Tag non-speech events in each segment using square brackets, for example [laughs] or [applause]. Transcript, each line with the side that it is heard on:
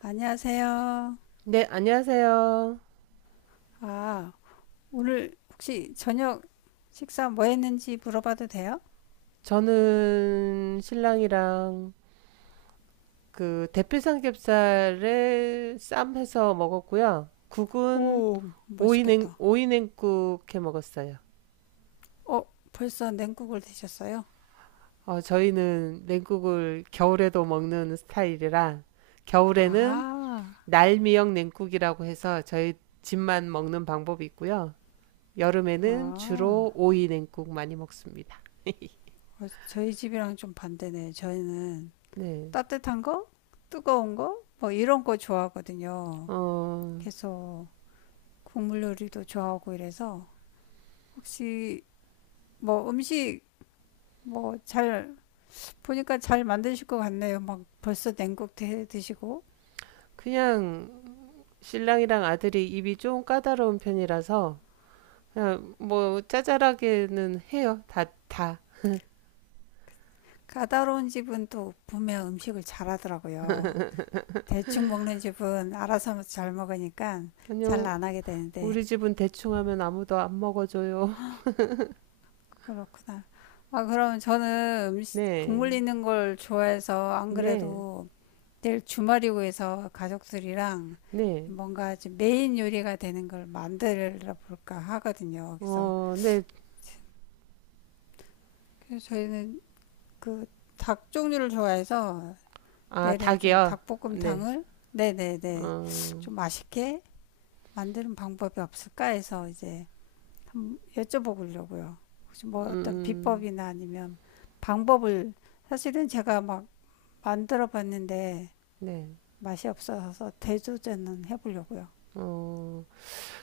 left: 안녕하세요.
right: 네, 안녕하세요.
left: 아, 오늘 혹시 저녁 식사 뭐 했는지 물어봐도 돼요?
right: 저는 신랑이랑 그 대패 삼겹살에 쌈 해서 먹었고요. 국은
left: 오, 맛있겠다.
right: 오이 냉국 해 먹었어요.
left: 어, 벌써 냉국을 드셨어요?
right: 어, 저희는 냉국을 겨울에도 먹는 스타일이라 겨울에는
left: 아하,
right: 날미역 냉국이라고 해서 저희 집만 먹는 방법이 있고요. 여름에는
left: 아,
right: 주로 오이 냉국 많이 먹습니다.
left: 어, 저희 집이랑 좀 반대네. 저희는
right: 네.
left: 따뜻한 거, 뜨거운 거, 뭐 이런 거 좋아하거든요.
right: 어,
left: 계속 국물 요리도 좋아하고 이래서 혹시 뭐 음식 뭐 잘 보니까 잘 만드실 것 같네요. 막 벌써 냉국 드시고.
right: 그냥 신랑이랑 아들이 입이 좀 까다로운 편이라서 그냥 뭐 짜잘하게는 해요. 다 다.
left: 까다로운 집은 또 분명 음식을 잘하더라고요. 대충 먹는 집은 알아서 잘 먹으니까 잘
right: 아니요.
left: 안 하게 되는데
right: 우리 집은 대충 하면 아무도 안 먹어줘요. [laughs]
left: 그렇구나. 아 그럼 저는 음식, 국물
right: 네.
left: 있는 걸 좋아해서 안
right: 네.
left: 그래도 내일 주말이고 해서 가족들이랑
right: 네.
left: 뭔가 좀 메인 요리가 되는 걸 만들어 볼까 하거든요. 그래서
right: 어, 네.
left: 그래서 저희는 그 닭 종류를 좋아해서
right: 아,
left: 내일은 좀
right: 닭이요. 네.
left: 닭볶음탕을 네네네
right: 어.
left: 좀 맛있게 만드는 방법이 없을까 해서 이제 한번 여쭤보려고요. 혹시 뭐 어떤
right: 음.
left: 비법이나 아니면 방법을 사실은 제가 막 만들어 봤는데
right: 네.
left: 맛이 없어서 대조제는 해보려고요.
right: 어.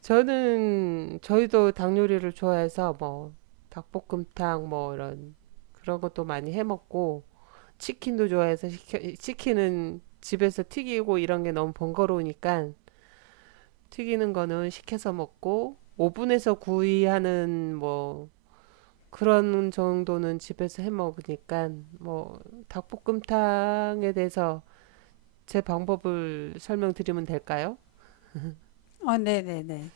right: 저는 저희도 닭 요리를 좋아해서 뭐 닭볶음탕 뭐 이런 그런 것도 많이 해 먹고 치킨은 집에서 튀기고 이런 게 너무 번거로우니까 튀기는 거는 시켜서 먹고 오븐에서 구이하는 뭐 그런 정도는 집에서 해 먹으니까 뭐 닭볶음탕에 대해서 제 방법을 설명드리면 될까요?
left: 어, 네네네.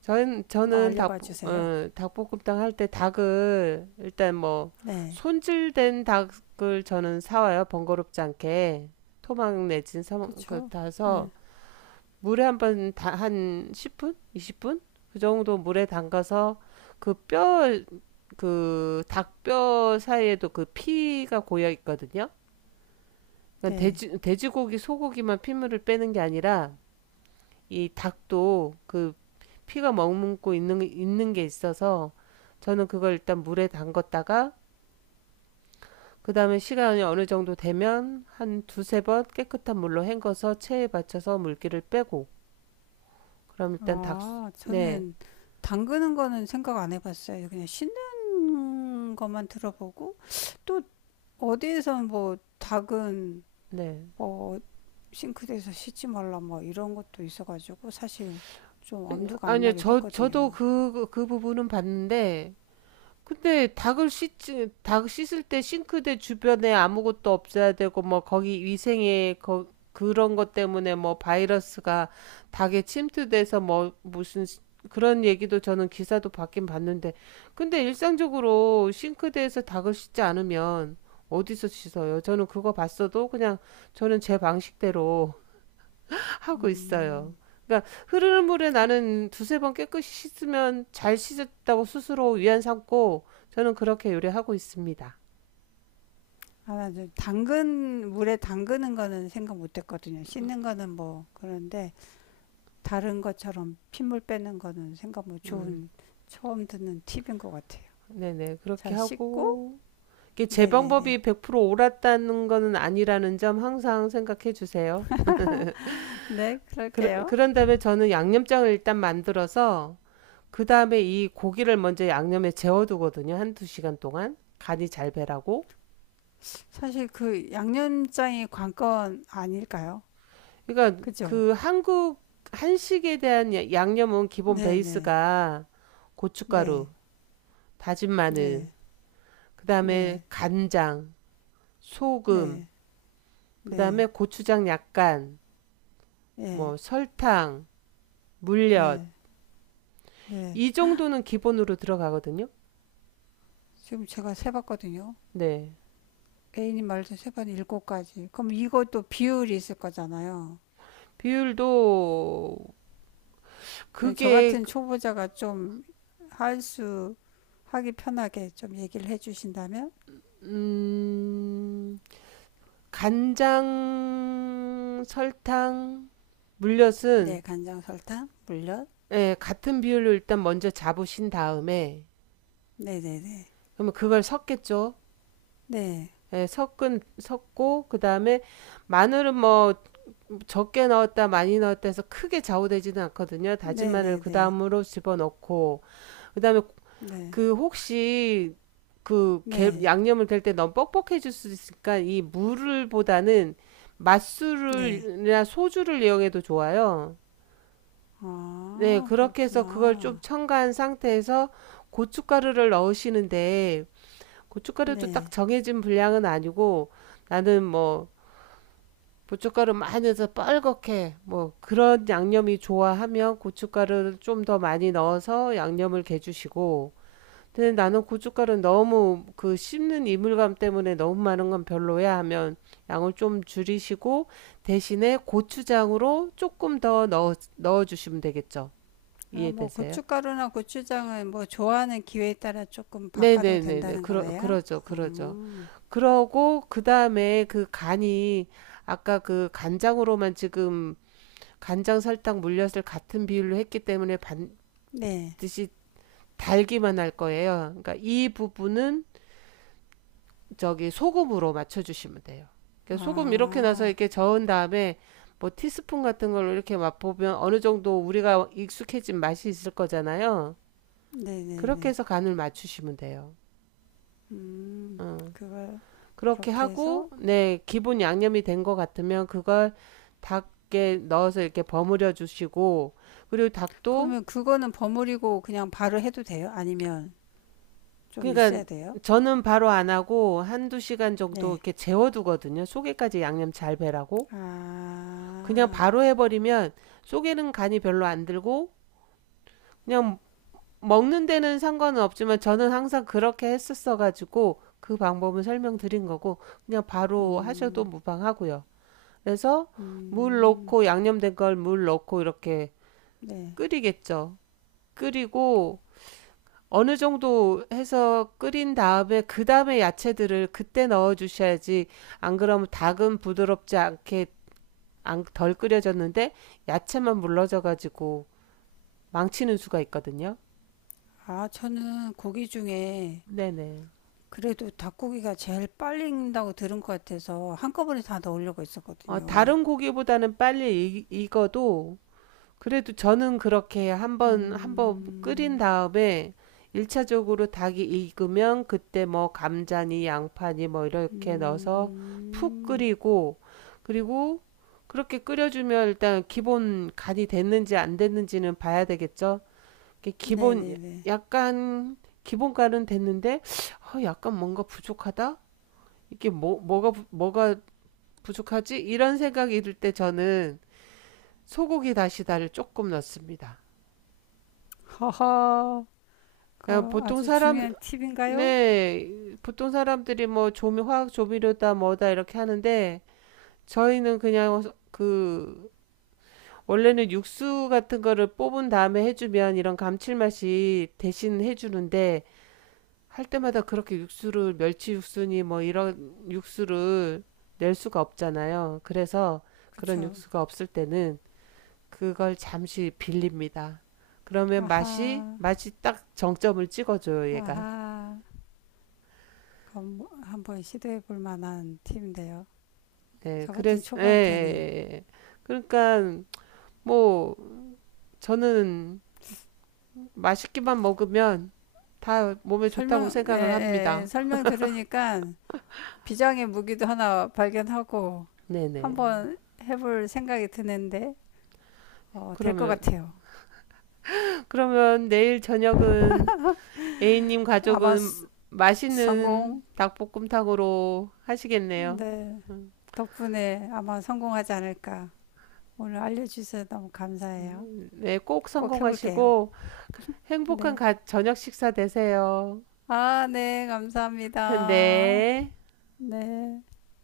right: 저는
left: 한번
right: 저는 닭
left: 알려봐 주세요.
right: 어, 닭볶음탕 할 때 닭을 일단 뭐
left: 네.
right: 손질된 닭을 저는 사와요, 번거롭지 않게 토막 내진. 사, 그,
left: 그쵸.
right: 다서
left: 네.
right: 물에 한번 다 한 10분? 20분? 그 정도 물에 담가서 그 뼈, 그 닭 뼈 사이에도 그 피가 고여 있거든요. 그러니까
left: 네.
right: 돼지고기, 소고기만 피물을 빼는 게 아니라 이 닭도 그 피가 머금고 있는 게 있어서 저는 그걸 일단 물에 담갔다가 그 다음에 시간이 어느 정도 되면 한 두세 번 깨끗한 물로 헹궈서 체에 받쳐서 물기를 빼고 그럼 일단 닭,
left: 아,
right: 네,
left: 저는 담그는 거는 생각 안 해봤어요. 그냥 씻는 것만 들어보고 또 어디에서 뭐 닭은
right: 네.
left: 뭐 싱크대에서 씻지 말라 뭐 이런 것도 있어가지고 사실 좀 엄두가 안
right: 아니요,
left: 나긴
right: 저도
left: 했거든요.
right: 그, 그 부분은 봤는데, 근데 닭 씻을 때 싱크대 주변에 아무것도 없어야 되고, 뭐, 거기 위생에, 거, 그런 것 때문에 뭐, 바이러스가 닭에 침투돼서 뭐, 무슨, 그런 얘기도 저는 기사도 봤긴 봤는데, 근데 일상적으로 싱크대에서 닭을 씻지 않으면 어디서 씻어요? 저는 그거 봤어도 그냥 저는 제 방식대로 하고 있어요.
left: 음,
right: 그러니까 흐르는 물에 나는 두세 번 깨끗이 씻으면 잘 씻었다고 스스로 위안 삼고 저는 그렇게 요리하고 있습니다.
left: 아, 나이 당근 물에 담그는 거는 생각 못 했거든요. 씻는 거는 뭐 그런데 다른 것처럼 핏물 빼는 거는 생각 못
right: 음,
left: 좋은 처음 듣는 팁인 것 같아요.
right: 네네. 그렇게
left: 자, 씻고
right: 하고. 이게 제
left: 네네네.
right: 방법이 100% 옳았다는 거는 아니라는 점 항상 생각해 주세요.
left: 네,
right: 그,
left: 그럴게요.
right: 그런 다음에 저는 양념장을 일단 만들어서 그 다음에 이 고기를 먼저 양념에 재워두거든요. 한두 시간 동안. 간이 잘 배라고.
left: 사실 그 양념장이 관건 아닐까요?
right: 그러니까
left: 그죠?
right: 그 한국 한식에 대한 양념은 기본
left: 네네.
right: 베이스가 고춧가루,
left: 네.
right: 다진 마늘,
left: 네.
right: 그다음에
left: 네.
right: 간장, 소금,
left: 네.
right: 그다음에
left: 네,
right: 고추장 약간,
left: 예,
right: 뭐 설탕, 물엿
left: 네, 네.
right: 이 정도는 기본으로 들어가거든요.
left: 지금 제가 세봤거든요.
right: 네.
left: A님 말서세 번 7가지. 그럼 이것도 비율이 있을 거잖아요.
right: 비율도
left: 저
right: 그게
left: 같은
right: 그,
left: 초보자가 좀 할 수, 하기 편하게 좀 얘기를 해주신다면?
right: 음 간장, 설탕,
left: 네,
right: 물엿은
left: 간장, 설탕, 물엿.
right: 예, 같은 비율로 일단 먼저 잡으신 다음에
left: 네네네.
right: 그러면 그걸 섞겠죠.
left: 네,
right: 예, 섞은 섞고 그다음에 마늘은 뭐 적게 넣었다 많이 넣었다 해서 크게 좌우되지는 않거든요. 다진 마늘
left: 네네네. 네,
right: 그다음으로 집어넣고 그다음에
left: 네, 네.
right: 그 혹시
left: 네.
right: 그
left: 네, 네,
right: 양념을 될 때 너무 뻑뻑해질 수 있으니까 이 물을 보다는
left: 네.
right: 맛술을 이나 소주를 이용해도 좋아요. 네,
left: 아,
right: 그렇게 해서 그걸 좀
left: 그렇구나.
right: 첨가한 상태에서 고춧가루를 넣으시는데 고춧가루도 딱
left: 네.
right: 정해진 분량은 아니고 나는 뭐 고춧가루 많이 넣어서 뻘겋게 뭐 그런 양념이 좋아하면 고춧가루를 좀 더 많이 넣어서 양념을 개주시고 근데 나는 고춧가루 너무 그 씹는 이물감 때문에 너무 많은 건 별로야 하면 양을 좀 줄이시고 대신에 고추장으로 조금 더 넣어주시면 되겠죠.
left: 아, 뭐
right: 이해되세요?
left: 고춧가루나 고추장은 뭐 좋아하는 기회에 따라 조금 바꿔도
right: 네네네네.
left: 된다는 거네요.
right: 그러죠, 그러죠.
left: 음,
right: 그러고 그다음에 그 간이 아까 그 간장으로만 지금 간장 설탕 물엿을 같은 비율로 했기 때문에
left: 네.
right: 반드시 달기만 할 거예요. 그러니까 이 부분은 저기 소금으로 맞춰주시면 돼요. 그러니까 소금 이렇게 넣어서
left: 아,
right: 이렇게 저은 다음에 뭐 티스푼 같은 걸로 이렇게 맛보면 어느 정도 우리가 익숙해진 맛이 있을 거잖아요. 그렇게
left: 네네네.
right: 해서 간을 맞추시면 돼요.
left: 음,
right: 어.
left: 그걸
right: 그렇게
left: 그렇게
right: 하고
left: 해서
right: 네 기본 양념이 된 것 같으면 그걸 닭에 넣어서 이렇게 버무려 주시고 그리고 닭도
left: 그러면 그거는 버무리고 그냥 바로 해도 돼요? 아니면 좀 있어야
right: 그러니까
left: 돼요?
right: 저는 바로 안 하고 한두 시간 정도
left: 네.
right: 이렇게 재워두거든요. 속에까지 양념 잘 배라고. 그냥
left: 아,
right: 바로 해버리면 속에는 간이 별로 안 들고 그냥 먹는 데는 상관은 없지만 저는 항상 그렇게 했었어가지고 그 방법은 설명드린 거고 그냥 바로 하셔도
left: 음,
right: 무방하고요. 그래서 물
left: 음,
right: 넣고 양념된 걸 물 넣고 이렇게
left: 네.
right: 끓이겠죠. 끓이고 어느 정도 해서 끓인 다음에 그 다음에 야채들을 그때 넣어 주셔야지 안 그러면 닭은 부드럽지 않게 덜 끓여졌는데 야채만 물러져 가지고 망치는 수가 있거든요.
left: 아, 저는 고기 중에
right: 네네.
left: 그래도 닭고기가 제일 빨리 익는다고 들은 것 같아서 한꺼번에 다 넣으려고
right: 어,
left: 했었거든요.
right: 다른 고기보다는 빨리 익어도 그래도 저는 그렇게 한번 끓인
left: 음,
right: 다음에 일차적으로 닭이 익으면 그때 뭐 감자니 양파니 뭐 이렇게 넣어서 푹
left: 음,
right: 끓이고 그리고 그렇게 끓여주면 일단 기본 간이 됐는지 안 됐는지는 봐야 되겠죠. 이게 기본
left: 네네네.
right: 약간 기본 간은 됐는데 어, 약간 뭔가 부족하다. 이게 뭐 뭐가 부족하지? 이런 생각이 들 때 저는 소고기 다시다를 조금 넣습니다.
left: 허허, 그
right: 어,
left: 아주 중요한 팁인가요?
right: 네, 보통 사람들이 뭐 조미, 화학 조미료다 뭐다 이렇게 하는데 저희는 그냥 그, 원래는 육수 같은 거를 뽑은 다음에 해주면 이런 감칠맛이 대신 해주는데 할 때마다 그렇게 멸치 육수니 뭐 이런 육수를 낼 수가 없잖아요. 그래서 그런
left: 그쵸.
right: 육수가 없을 때는 그걸 잠시 빌립니다. 그러면
left: 아하,
right: 맛이 딱 정점을 찍어줘요, 얘가.
left: 아하. 그건 뭐 한번 시도해 볼 만한 팁인데요.
right: 네,
left: 저 같은
right: 그래서 예, 예,
left: 초보한테는.
right: 예. 예. 그러니까 뭐 저는 맛있기만 먹으면 다 몸에 좋다고
left: 설명, 예,
right: 생각을
left: 예, 예.
right: 합니다.
left: 설명 들으니까 비장의 무기도 하나 발견하고
right: 네네.
left: 한번 해볼 생각이 드는데, 어, 될 것
right: 그러면
left: 같아요.
right: 그러면 내일 저녁은 A님
left: 아마 스-
right: 가족은 맛있는
left: 성공,
right: 닭볶음탕으로 하시겠네요.
left: 네.
right: 음,
left: 덕분에 아마 성공하지 않을까. 오늘 알려주셔서 너무 감사해요.
right: 네, 꼭
left: 꼭 해볼게요.
right: 성공하시고 행복한
left: 네.
right: 저녁 식사 되세요.
left: 아, 네. 감사합니다.
right: 네.
left: 네.